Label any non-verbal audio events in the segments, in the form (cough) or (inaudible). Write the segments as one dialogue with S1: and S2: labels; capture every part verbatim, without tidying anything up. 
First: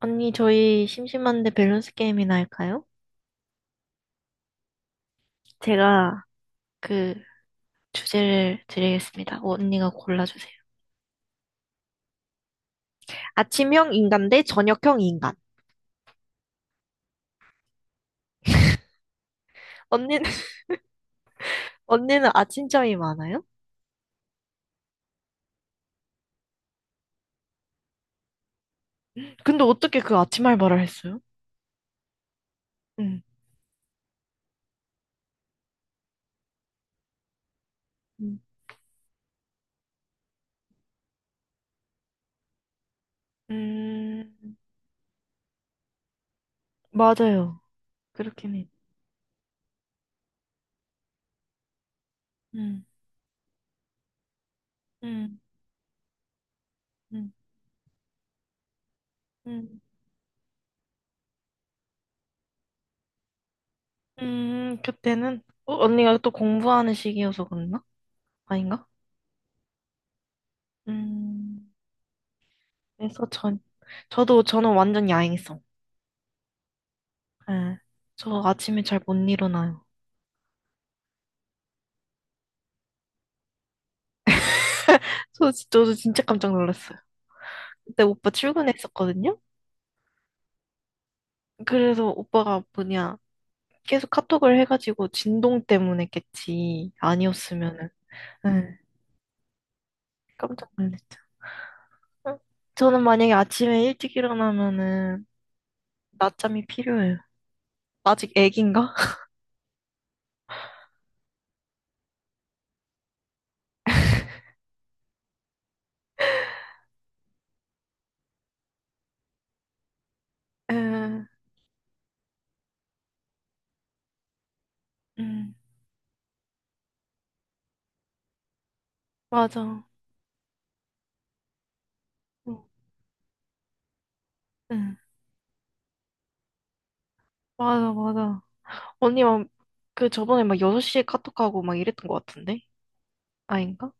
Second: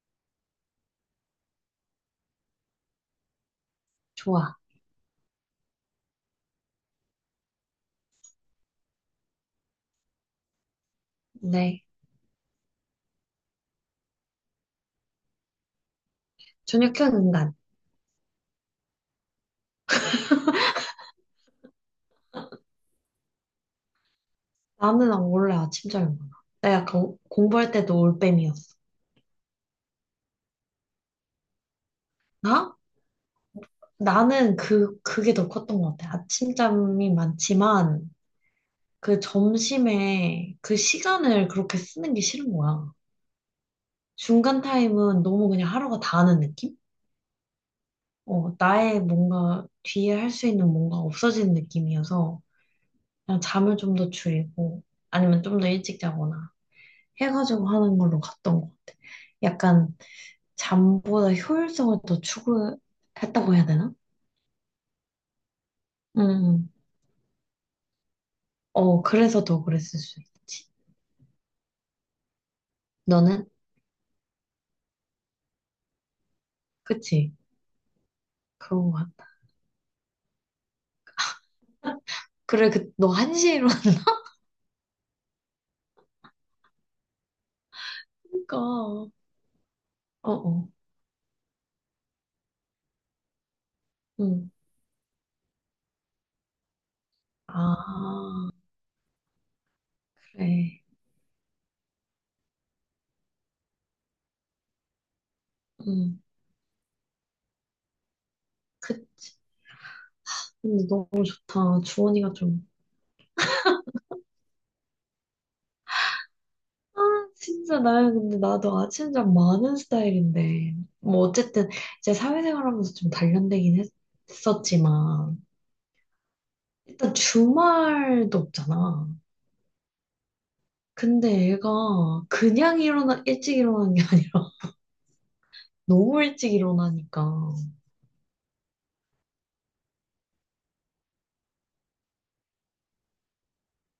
S1: 언니, 저희 심심한데 밸런스 게임이나 할까요?
S2: 좋아.
S1: 제가 그 주제를 드리겠습니다. 언니가 골라주세요.
S2: 네.
S1: 아침형 인간 대 저녁형 인간.
S2: 저녁형 인간.
S1: 언니는, (laughs)
S2: (laughs)
S1: 언니는 아침잠이 많아요?
S2: 나는 안래 아침 잘 먹어. 나 약간 공부할 때도 올빼미였어.
S1: 근데 어떻게 그 아침 알바를 했어요?
S2: 나?
S1: 응.
S2: 나는 그, 그게 더 컸던 것 같아. 아침잠이 많지만,
S1: 음.
S2: 그 점심에 그 시간을 그렇게 쓰는 게 싫은 거야.
S1: 음.
S2: 중간 타임은 너무 그냥 하루가 다하는 느낌?
S1: 맞아요. 그렇긴
S2: 어,
S1: 해.
S2: 나의 뭔가 뒤에 할 수 있는 뭔가 없어지는 느낌이어서,
S1: 음,
S2: 그냥 잠을 좀 더 줄이고,
S1: 음,
S2: 아니면 좀 더 일찍 자거나.
S1: 음,
S2: 해가지고 하는 걸로 갔던 것 같아.
S1: 음,
S2: 약간 잠보다 효율성을 더 추구했다고 해야 되나?
S1: 음, 그때는, 어, 언니가 또
S2: 음,
S1: 공부하는 시기여서 그랬나? 아닌가?
S2: 어, 그래서 더 그랬을 수 있지.
S1: 음, 그래서
S2: 너는?
S1: 전, 저도, 저는 완전 야행성.
S2: 그치?
S1: 예. 저 아침에
S2: 그런 거
S1: 잘 못
S2: 같아.
S1: 일어나요.
S2: 그래, 그, 너 한 시에 일어나니까.
S1: 저 진짜, 진짜 깜짝 놀랐어요. 그때 오빠
S2: (laughs) 어,
S1: 출근했었거든요?
S2: 어,
S1: 그래서 오빠가 뭐냐, 계속
S2: 응.
S1: 카톡을 해가지고 진동 때문에겠지. 아니었으면은.
S2: 아,
S1: 예. 깜짝
S2: 그래.
S1: 놀랐죠. 응. 저는 만약에 아침에 일찍 일어나면은
S2: 응,
S1: 낮잠이 필요해요. 아직 애긴가? (laughs)
S2: 그치. 근데 너무 좋다. 주원이가 좀. 아, 진짜 나야. 근데 나도 아침잠 많은 스타일인데. 뭐,
S1: 예.
S2: 어쨌든, 이제 사회생활 하면서 좀 단련되긴 했, 했었지만.
S1: 응,
S2: 일단 주말도 없잖아.
S1: 맞아.
S2: 근데 애가
S1: 응,
S2: 그냥 일어나, 일찍 일어나는 게 아니라 (laughs)
S1: 응.
S2: 너무 일찍 일어나니까.
S1: 맞아, 맞아. 언니, 막, 그 저번에 막 여섯 시에 카톡하고 막 이랬던 것 같은데? 아닌가?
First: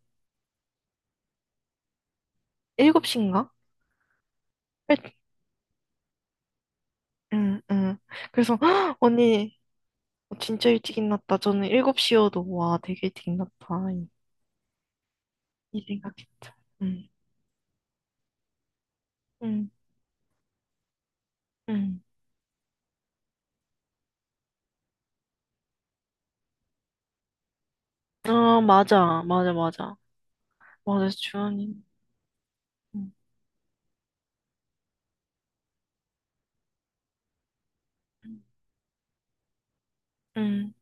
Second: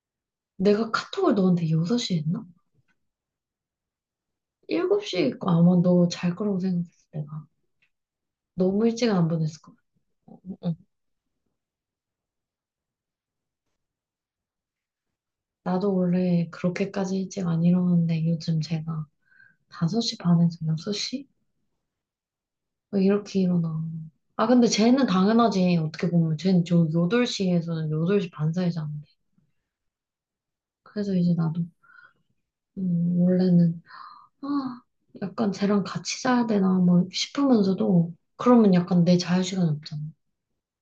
S2: 내가 카톡을 너한테 여섯 시에 했나?
S1: 일곱 시인가? 일-
S2: 일곱 시에 있고 아마 너 잘 거라고 생각했어, 내가.
S1: 응, 응. 그래서,
S2: 너무
S1: "헉,
S2: 일찍 안
S1: 언니,
S2: 보냈을 거야.
S1: 진짜
S2: 응.
S1: 일찍 일어났다. 저는 일곱 시여도, 와, 되게 일찍 일어났다. 이, 이
S2: 나도 원래
S1: 생각했죠. 응,
S2: 그렇게까지 일찍 안 일어나는데 요즘 제가
S1: 응,
S2: 다섯 시 반에서 여섯 시?
S1: 응.
S2: 뭐 이렇게 일어나. 아, 근데 쟤는 당연하지. 어떻게 보면 쟤는 저 여덟 시에서 여덟 시 반
S1: 아,
S2: 사이잖아.
S1: 맞아, 맞아, 맞아. 맞아,
S2: 그래서 이제 나도,
S1: 주원이. 응,
S2: 음, 원래는 아, 약간 쟤랑 같이 자야 되나 뭐 싶으면서도
S1: 응,
S2: 그러면 약간 내 자유시간이 없잖아.
S1: 응,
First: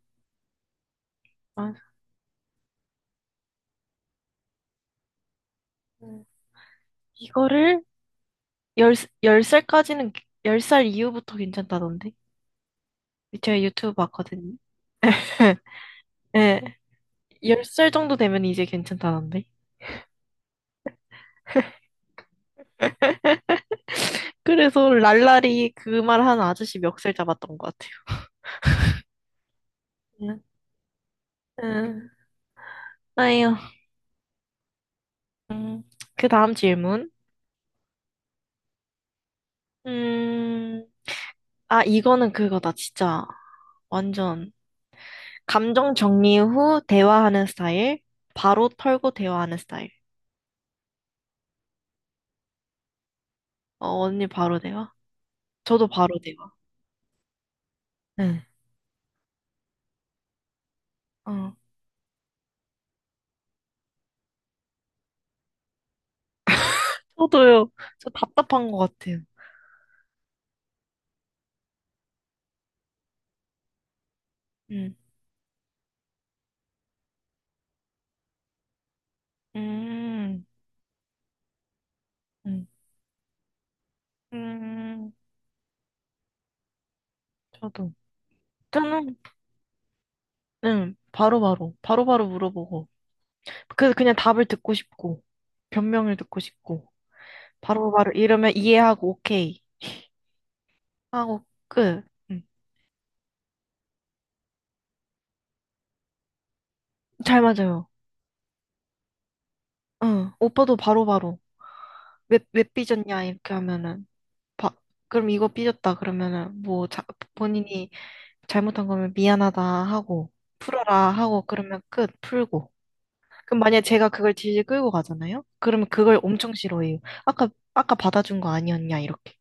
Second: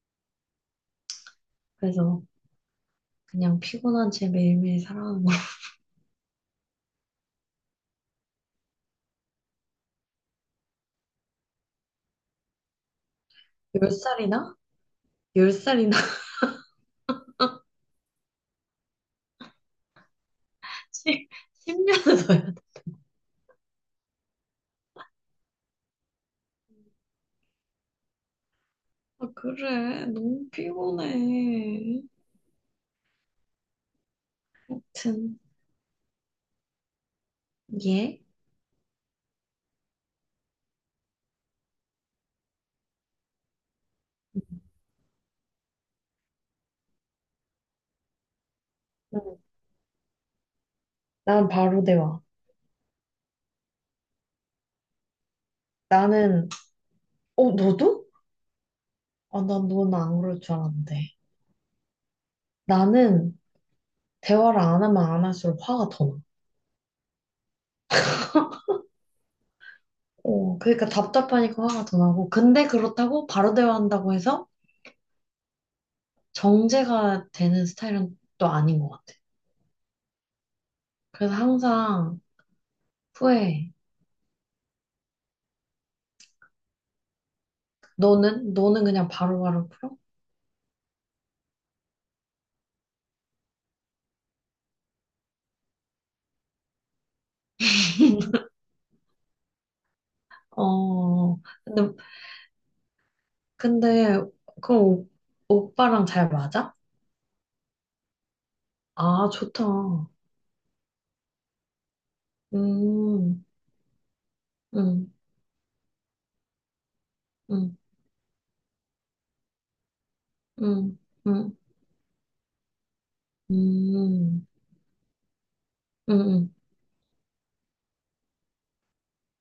S1: 맞아.
S2: 그래서 그냥 피곤한 쟤 매일매일 살아하는거 (laughs)
S1: 응. 이거를 열, 열 살까지는, 열 살 이후부터 괜찮다던데? 제가
S2: 열
S1: 유튜브 봤거든요.
S2: 살이나? 열
S1: (laughs)
S2: 살이나?
S1: 예, 열 살 정도 되면 이제 괜찮다던데?
S2: (laughs) 십, 십 년을 더야 해 돼.
S1: (laughs) 그래서 랄랄이 그 말한 아저씨 멱살 잡았던 것
S2: 아, 그래.
S1: 같아요.
S2: 너무 피곤해.
S1: 음, 아유.
S2: 아무튼,
S1: 음, 그 다음 질문.
S2: 예.
S1: 음, 아, 이거는 그거다, 진짜. 완전. 감정 정리 후 대화하는 스타일. 바로 털고
S2: 응,
S1: 대화하는 스타일.
S2: 난 바로 대화.
S1: 어, 언니 바로 대화? 저도 바로 대화.
S2: 나는, 어, 너도?
S1: 응.
S2: 아, 난 너는 안 그럴 줄 알았는데.
S1: 어,
S2: 나는 대화를 안 하면 안 할수록 화가 더 나.
S1: 저도요. 저 답답한 것 같아요.
S2: 어, 그러니까 답답하니까 화가 더 나고. 근데 그렇다고 바로 대화한다고 해서
S1: 음,
S2: 정제가 되는 스타일은 또 아닌 것 같아.
S1: 음,
S2: 그래서 항상
S1: 음,
S2: 후회해.
S1: 음, 저도.
S2: 너는? 너는 그냥
S1: 저는,
S2: 바로바로 풀어?
S1: 응 바로바로, 바로바로 물어보고. 그, 그냥 답을 듣고 싶고, 변명을 듣고 싶고. 바로바로 이러면 이해하고 오케이
S2: 어,
S1: 하고
S2: 근데,
S1: 끝. 응.
S2: 근데, 그 오, 오빠랑 잘 맞아?
S1: 잘 맞아요.
S2: 아, 좋다.
S1: 응. 오빠도 바로바로 왜, 왜 삐졌냐
S2: 음,
S1: 이렇게 하면은 바,
S2: 음,
S1: 그럼 이거 삐졌다 그러면은 뭐 자,
S2: 음,
S1: 본인이 잘못한 거면 미안하다 하고
S2: 음,
S1: 풀어라
S2: 음,
S1: 하고
S2: 음,
S1: 그러면 끝 풀고. 그럼 만약에 제가 그걸
S2: 음,
S1: 질질 끌고 가잖아요? 그러면 그걸
S2: 음.
S1: 엄청
S2: 음.
S1: 싫어해요. 아까 아까 받아준 거 아니었냐 이렇게.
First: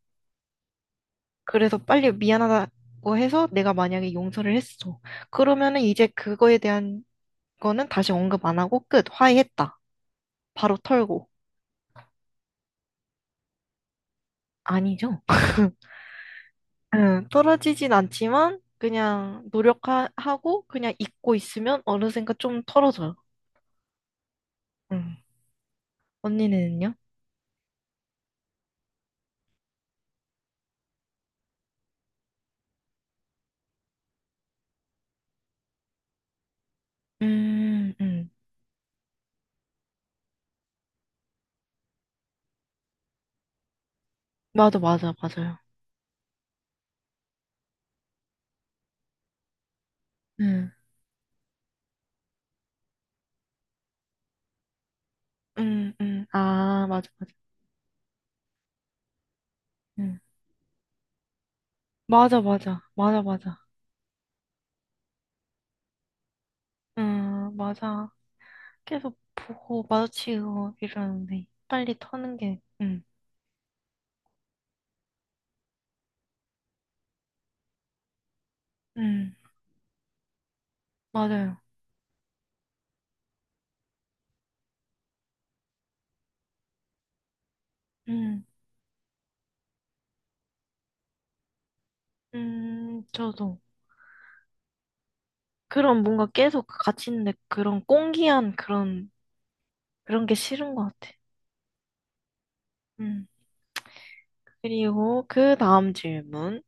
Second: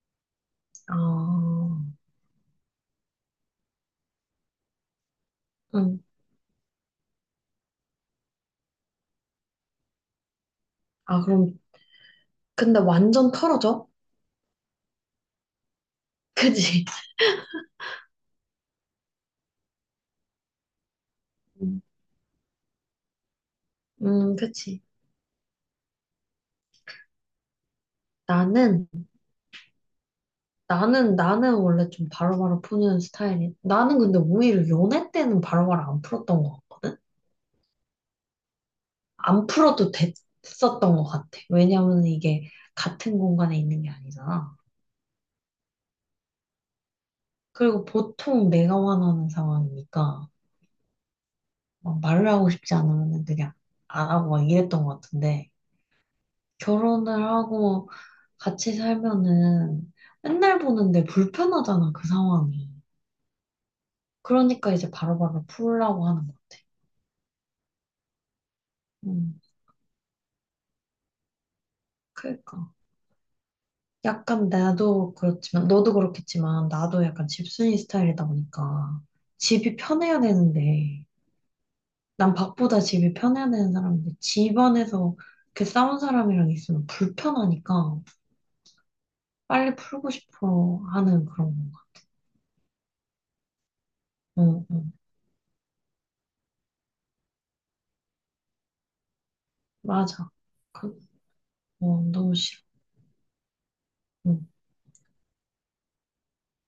S2: 아,
S1: 그래서 빨리 미안하다고 해서 내가 만약에 용서를 했어. 그러면은
S2: 음.
S1: 이제 그거에 대한 그거는 다시 언급 안 하고 끝. 화해했다. 바로
S2: 아,
S1: 털고.
S2: 그럼, 근데 완전 털어져?
S1: 아니죠. (laughs)
S2: (laughs) 그지?
S1: 응, 털어지진 않지만 그냥 노력하고 그냥 잊고 있으면
S2: 음,
S1: 어느샌가 좀 털어져요.
S2: 음, 그치.
S1: 응. 언니는요?
S2: 나는, 나는, 나는 원래 좀 바로바로 푸는 스타일이. 나는 근데 오히려 연애 때는 바로바로 안 풀었던 거.
S1: 음, 음.
S2: 안 풀어도 됐었던 것 같아. 왜냐면 이게 같은 공간에 있는 게 아니잖아.
S1: 맞아, 맞아, 맞아요.
S2: 그리고 보통 내가 원하는 상황이니까
S1: 응,
S2: 막 말을 하고 싶지 않으면 그냥 안 하고 막 이랬던 것 같은데
S1: 음, 응, 아, 맞아,
S2: 결혼을
S1: 맞아.
S2: 하고 같이 살면은
S1: 응.
S2: 맨날 보는데 불편하잖아, 그
S1: 맞아,
S2: 상황이.
S1: 맞아, 맞아, 맞아.
S2: 그러니까 이제 바로바로 풀라고 하는 것 같아.
S1: 응, 맞아. 계속
S2: 음,
S1: 보고 마주치고 이러는데 빨리 터는 게,
S2: 그러니까.
S1: 응,
S2: 약간 나도 그렇지만, 너도 그렇겠지만, 나도 약간 집순이 스타일이다 보니까,
S1: 응,
S2: 집이 편해야 되는데,
S1: 맞아요.
S2: 난 밥보다 집이 편해야 되는 사람인데, 집 안에서 이렇게 싸운 사람이랑 있으면 불편하니까,
S1: 응,
S2: 빨리 풀고 싶어 하는 그런 건가.
S1: 음, 저도.
S2: 응, 응,
S1: 그런 뭔가 계속 같이 있는데 그런 꽁기한 그런, 그런,
S2: 맞아.
S1: 게 싫은 것
S2: 그,
S1: 같아.
S2: 어, 너무 싫어.
S1: 음.
S2: 응,
S1: 그리고 그 다음 질문.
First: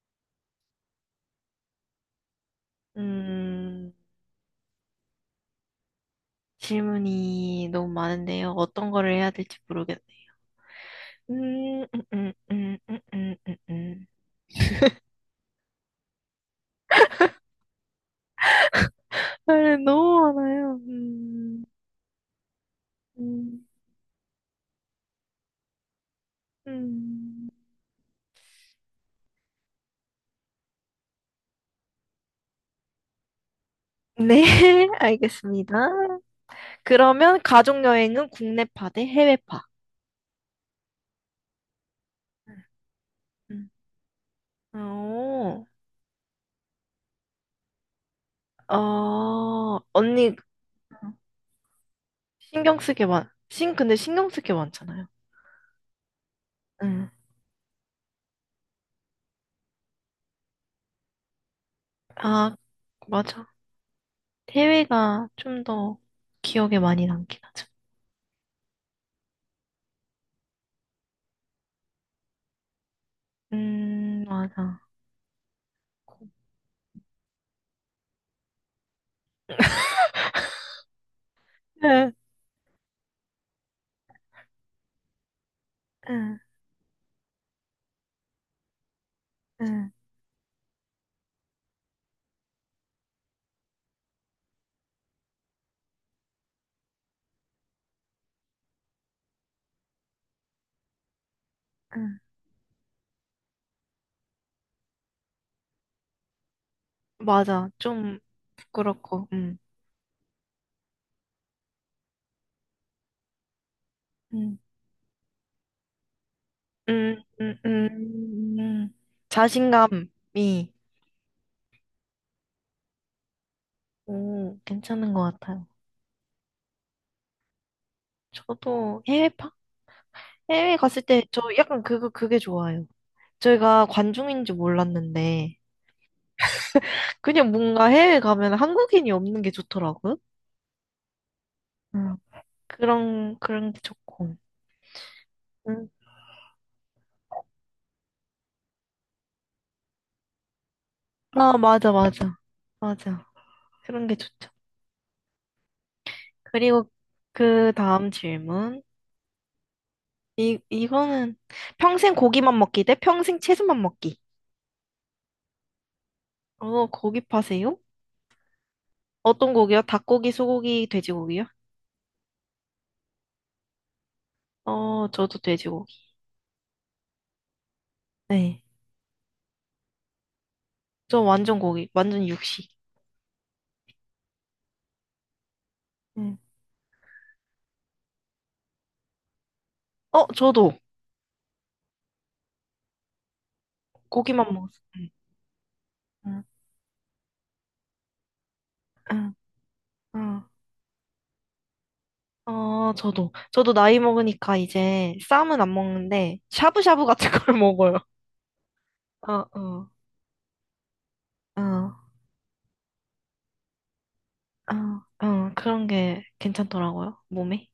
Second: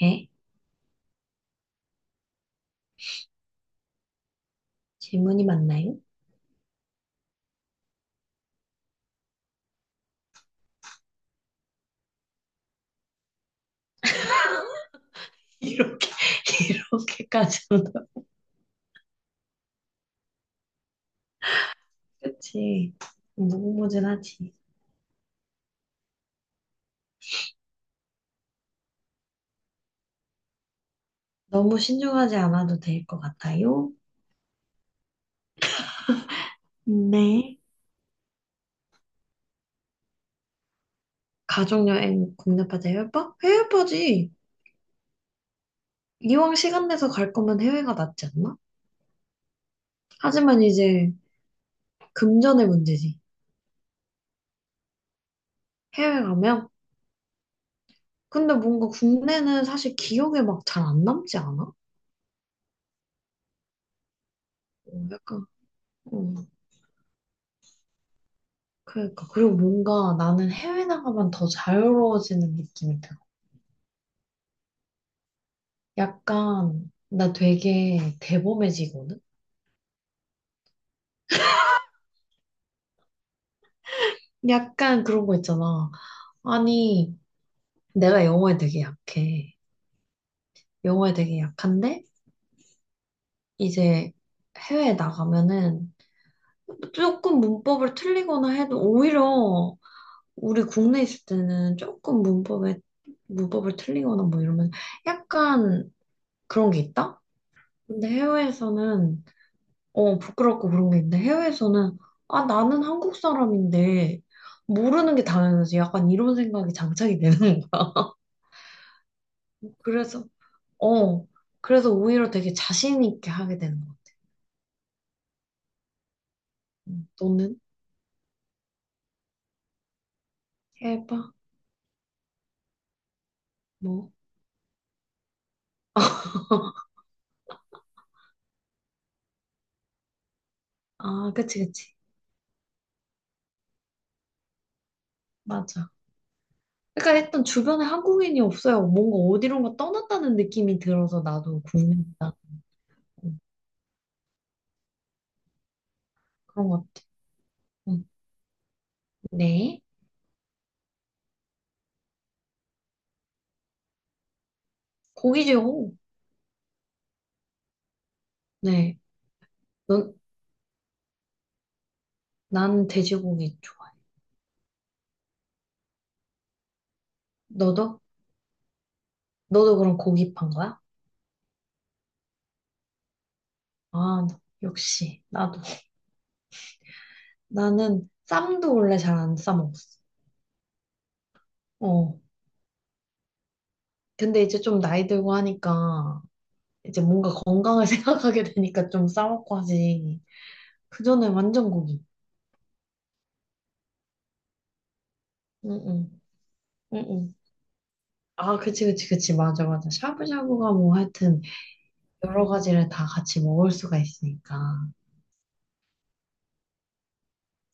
S2: 네?
S1: 음,
S2: 질문이 맞나요?
S1: 질문이 너무 많은데요. 어떤 거를 해야 될지 모르겠네요. 음, 음, 음, 음, 음, 음, 음.
S2: (laughs) 이렇게, 이렇게까지는,
S1: 아, 너무 많아요. 음,
S2: (laughs) 그치.
S1: 음,
S2: 무궁무진하지.
S1: 음.
S2: 너무 신중하지 않아도 될 것 같아요.
S1: 네, (laughs) 알겠습니다. 그러면
S2: 네.
S1: 가족 여행은 국내파 대 해외파.
S2: 가족여행 국내파다 해외파?
S1: 음.
S2: 해외파지.
S1: 어,
S2: 이왕 시간 내서 갈 거면 해외가 낫지 않나?
S1: 어, 언니,
S2: 하지만 이제 금전의
S1: 신경 쓰게
S2: 문제지.
S1: 많, 신, 근데 신경 쓰게 많잖아요.
S2: 해외 가면?
S1: 응.
S2: 근데 뭔가 국내는 사실 기억에 막 잘 안 남지 않아?
S1: 아, 맞아.
S2: 어,
S1: 해외가
S2: 약간,
S1: 좀 더
S2: 어,
S1: 기억에 많이 남긴 하죠.
S2: 그러니까. 그리고 뭔가 나는 해외 나가면 더 자유로워지는 느낌이 들어.
S1: 음, 맞아.
S2: 약간, 나 되게 대범해지거든?
S1: 응,
S2: 약간 그런 거 있잖아.
S1: 응,
S2: 아니, 내가 영어에 되게 약해.
S1: 응,
S2: 영어에 되게 약한데? 이제 해외에 나가면은 조금 문법을 틀리거나 해도 오히려 우리 국내 있을 때는
S1: 응.
S2: 조금 문법에 문법을 틀리거나 뭐 이러면 약간 그런 게 있다?
S1: 맞아.
S2: 근데
S1: 좀
S2: 해외에서는
S1: 부끄럽고, 응.
S2: 어 부끄럽고 그런 게 있는데 해외에서는 아 나는 한국 사람인데
S1: 응,
S2: 모르는 게 당연하지 약간 이런 생각이
S1: 응,
S2: 장착이
S1: 응,
S2: 되는 거야.
S1: 응. 응.
S2: 그래서
S1: 자신감이,
S2: 어 그래서 오히려 되게 자신 있게 하게 되는 것 같아.
S1: 오, 괜찮은 것 같아요.
S2: 음, 너는
S1: 저도 해외파? 해외 갔을
S2: 해봐
S1: 때 저 약간 그거, 그게 좋아요. 저희가
S2: 뭐?
S1: 관중인지 몰랐는데, 그냥 뭔가 해외 가면 한국인이 없는 게 좋더라고요.
S2: 아 그치 그치.
S1: 음. 그런, 그런 게 좋고. 음.
S2: 맞아. 그러니까 일단 주변에 한국인이 없어요. 뭔가 어디론가 떠났다는 느낌이 들어서
S1: 아,
S2: 나도
S1: 맞아,
S2: 궁금하다.
S1: 맞아. 맞아. 그런 게 좋죠.
S2: 그런 것
S1: 그리고 그
S2: 같아.
S1: 다음 질문.
S2: 네.
S1: 이, 이거는 평생 고기만 먹기 대 평생 채소만 먹기.
S2: 고기죠.
S1: 어, 고기 파세요?
S2: 네.
S1: 어떤 고기요?
S2: 넌,
S1: 닭고기, 소고기, 돼지고기요?
S2: 나는 돼지고기 좋아해.
S1: 어, 저도 돼지고기.
S2: 너도?
S1: 네.
S2: 너도 그럼 고기 판 거야?
S1: 저 완전 고기, 완전 육식.
S2: 아, 나- 역시. 나도.
S1: 음.
S2: 나는 쌈도 원래 잘 안 싸먹었어.
S1: 어, 저도
S2: 어. 근데
S1: 고기만
S2: 이제 좀
S1: 먹었어요.
S2: 나이 들고 하니까
S1: 음.
S2: 이제 뭔가 건강을 (laughs) 생각하게 되니까 좀
S1: 응,
S2: 싸먹고 하지.
S1: 응.
S2: 그전에 완전 고기.
S1: 아, 저도. 저도 나이 먹으니까 이제 쌈은 안
S2: 응응.
S1: 먹는데, 샤브샤브 같은
S2: 응응.
S1: 걸 (laughs) 먹어요.
S2: 아, 그치, 그치,
S1: 어,
S2: 그치. 맞아, 맞아.
S1: 어,
S2: 샤브샤브가 뭐 하여튼
S1: 어,
S2: 여러 가지를 다 같이 먹을 수가 있으니까.
S1: 어, 어, 그런 게 괜찮더라고요, 몸에.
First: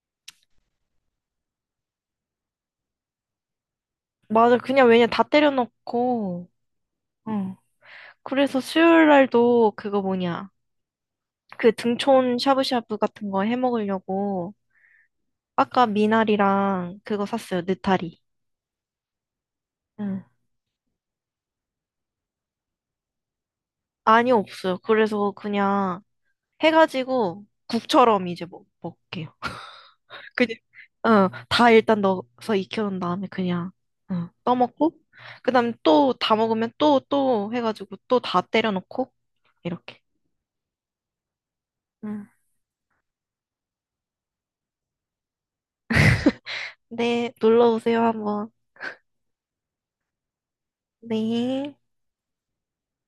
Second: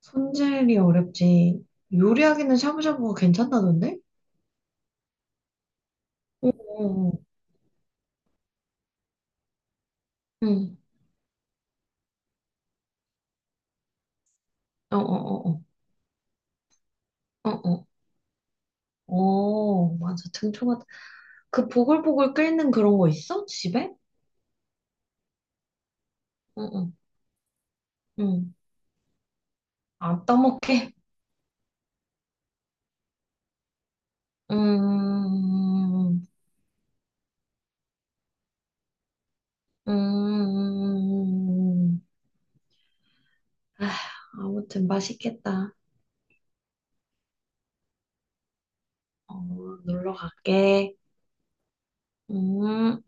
S2: 손질이 어렵지. 요리하기는 샤브샤브가 괜찮다던데?
S1: 맞아, 그냥 왜냐, 다 때려
S2: 어,
S1: 넣고,
S2: 어, 어.
S1: 어 그래서 수요일 날도 그거 뭐냐,
S2: 응.
S1: 그 등촌 샤브샤브 같은 거 해 먹으려고,
S2: 어, 어, 어,
S1: 아까 미나리랑 그거
S2: 어,
S1: 샀어요,
S2: 어,
S1: 느타리.
S2: 어. 어, 맞아.
S1: 응.
S2: 등초가. 그 보글보글 끓는 그런 거 있어? 집에?
S1: 아니, 없어요. 그래서 그냥
S2: 응, 응,
S1: 해가지고 국처럼 이제
S2: 응.
S1: 먹, 먹게요.
S2: 안
S1: 그냥,
S2: 떠먹게?
S1: 어, 다 일단 넣어서 익혀놓은 다음에 그냥, 어, 떠먹고, 그 다음에 또
S2: 음,
S1: 다 먹으면 또, 또 해가지고 또 다 때려넣고, 이렇게.
S2: 음.
S1: 응.
S2: 아, 아무튼 맛있겠다.
S1: 네, 놀러 오세요, 한번.
S2: 어, 놀러 갈게.
S1: 네.
S2: 음.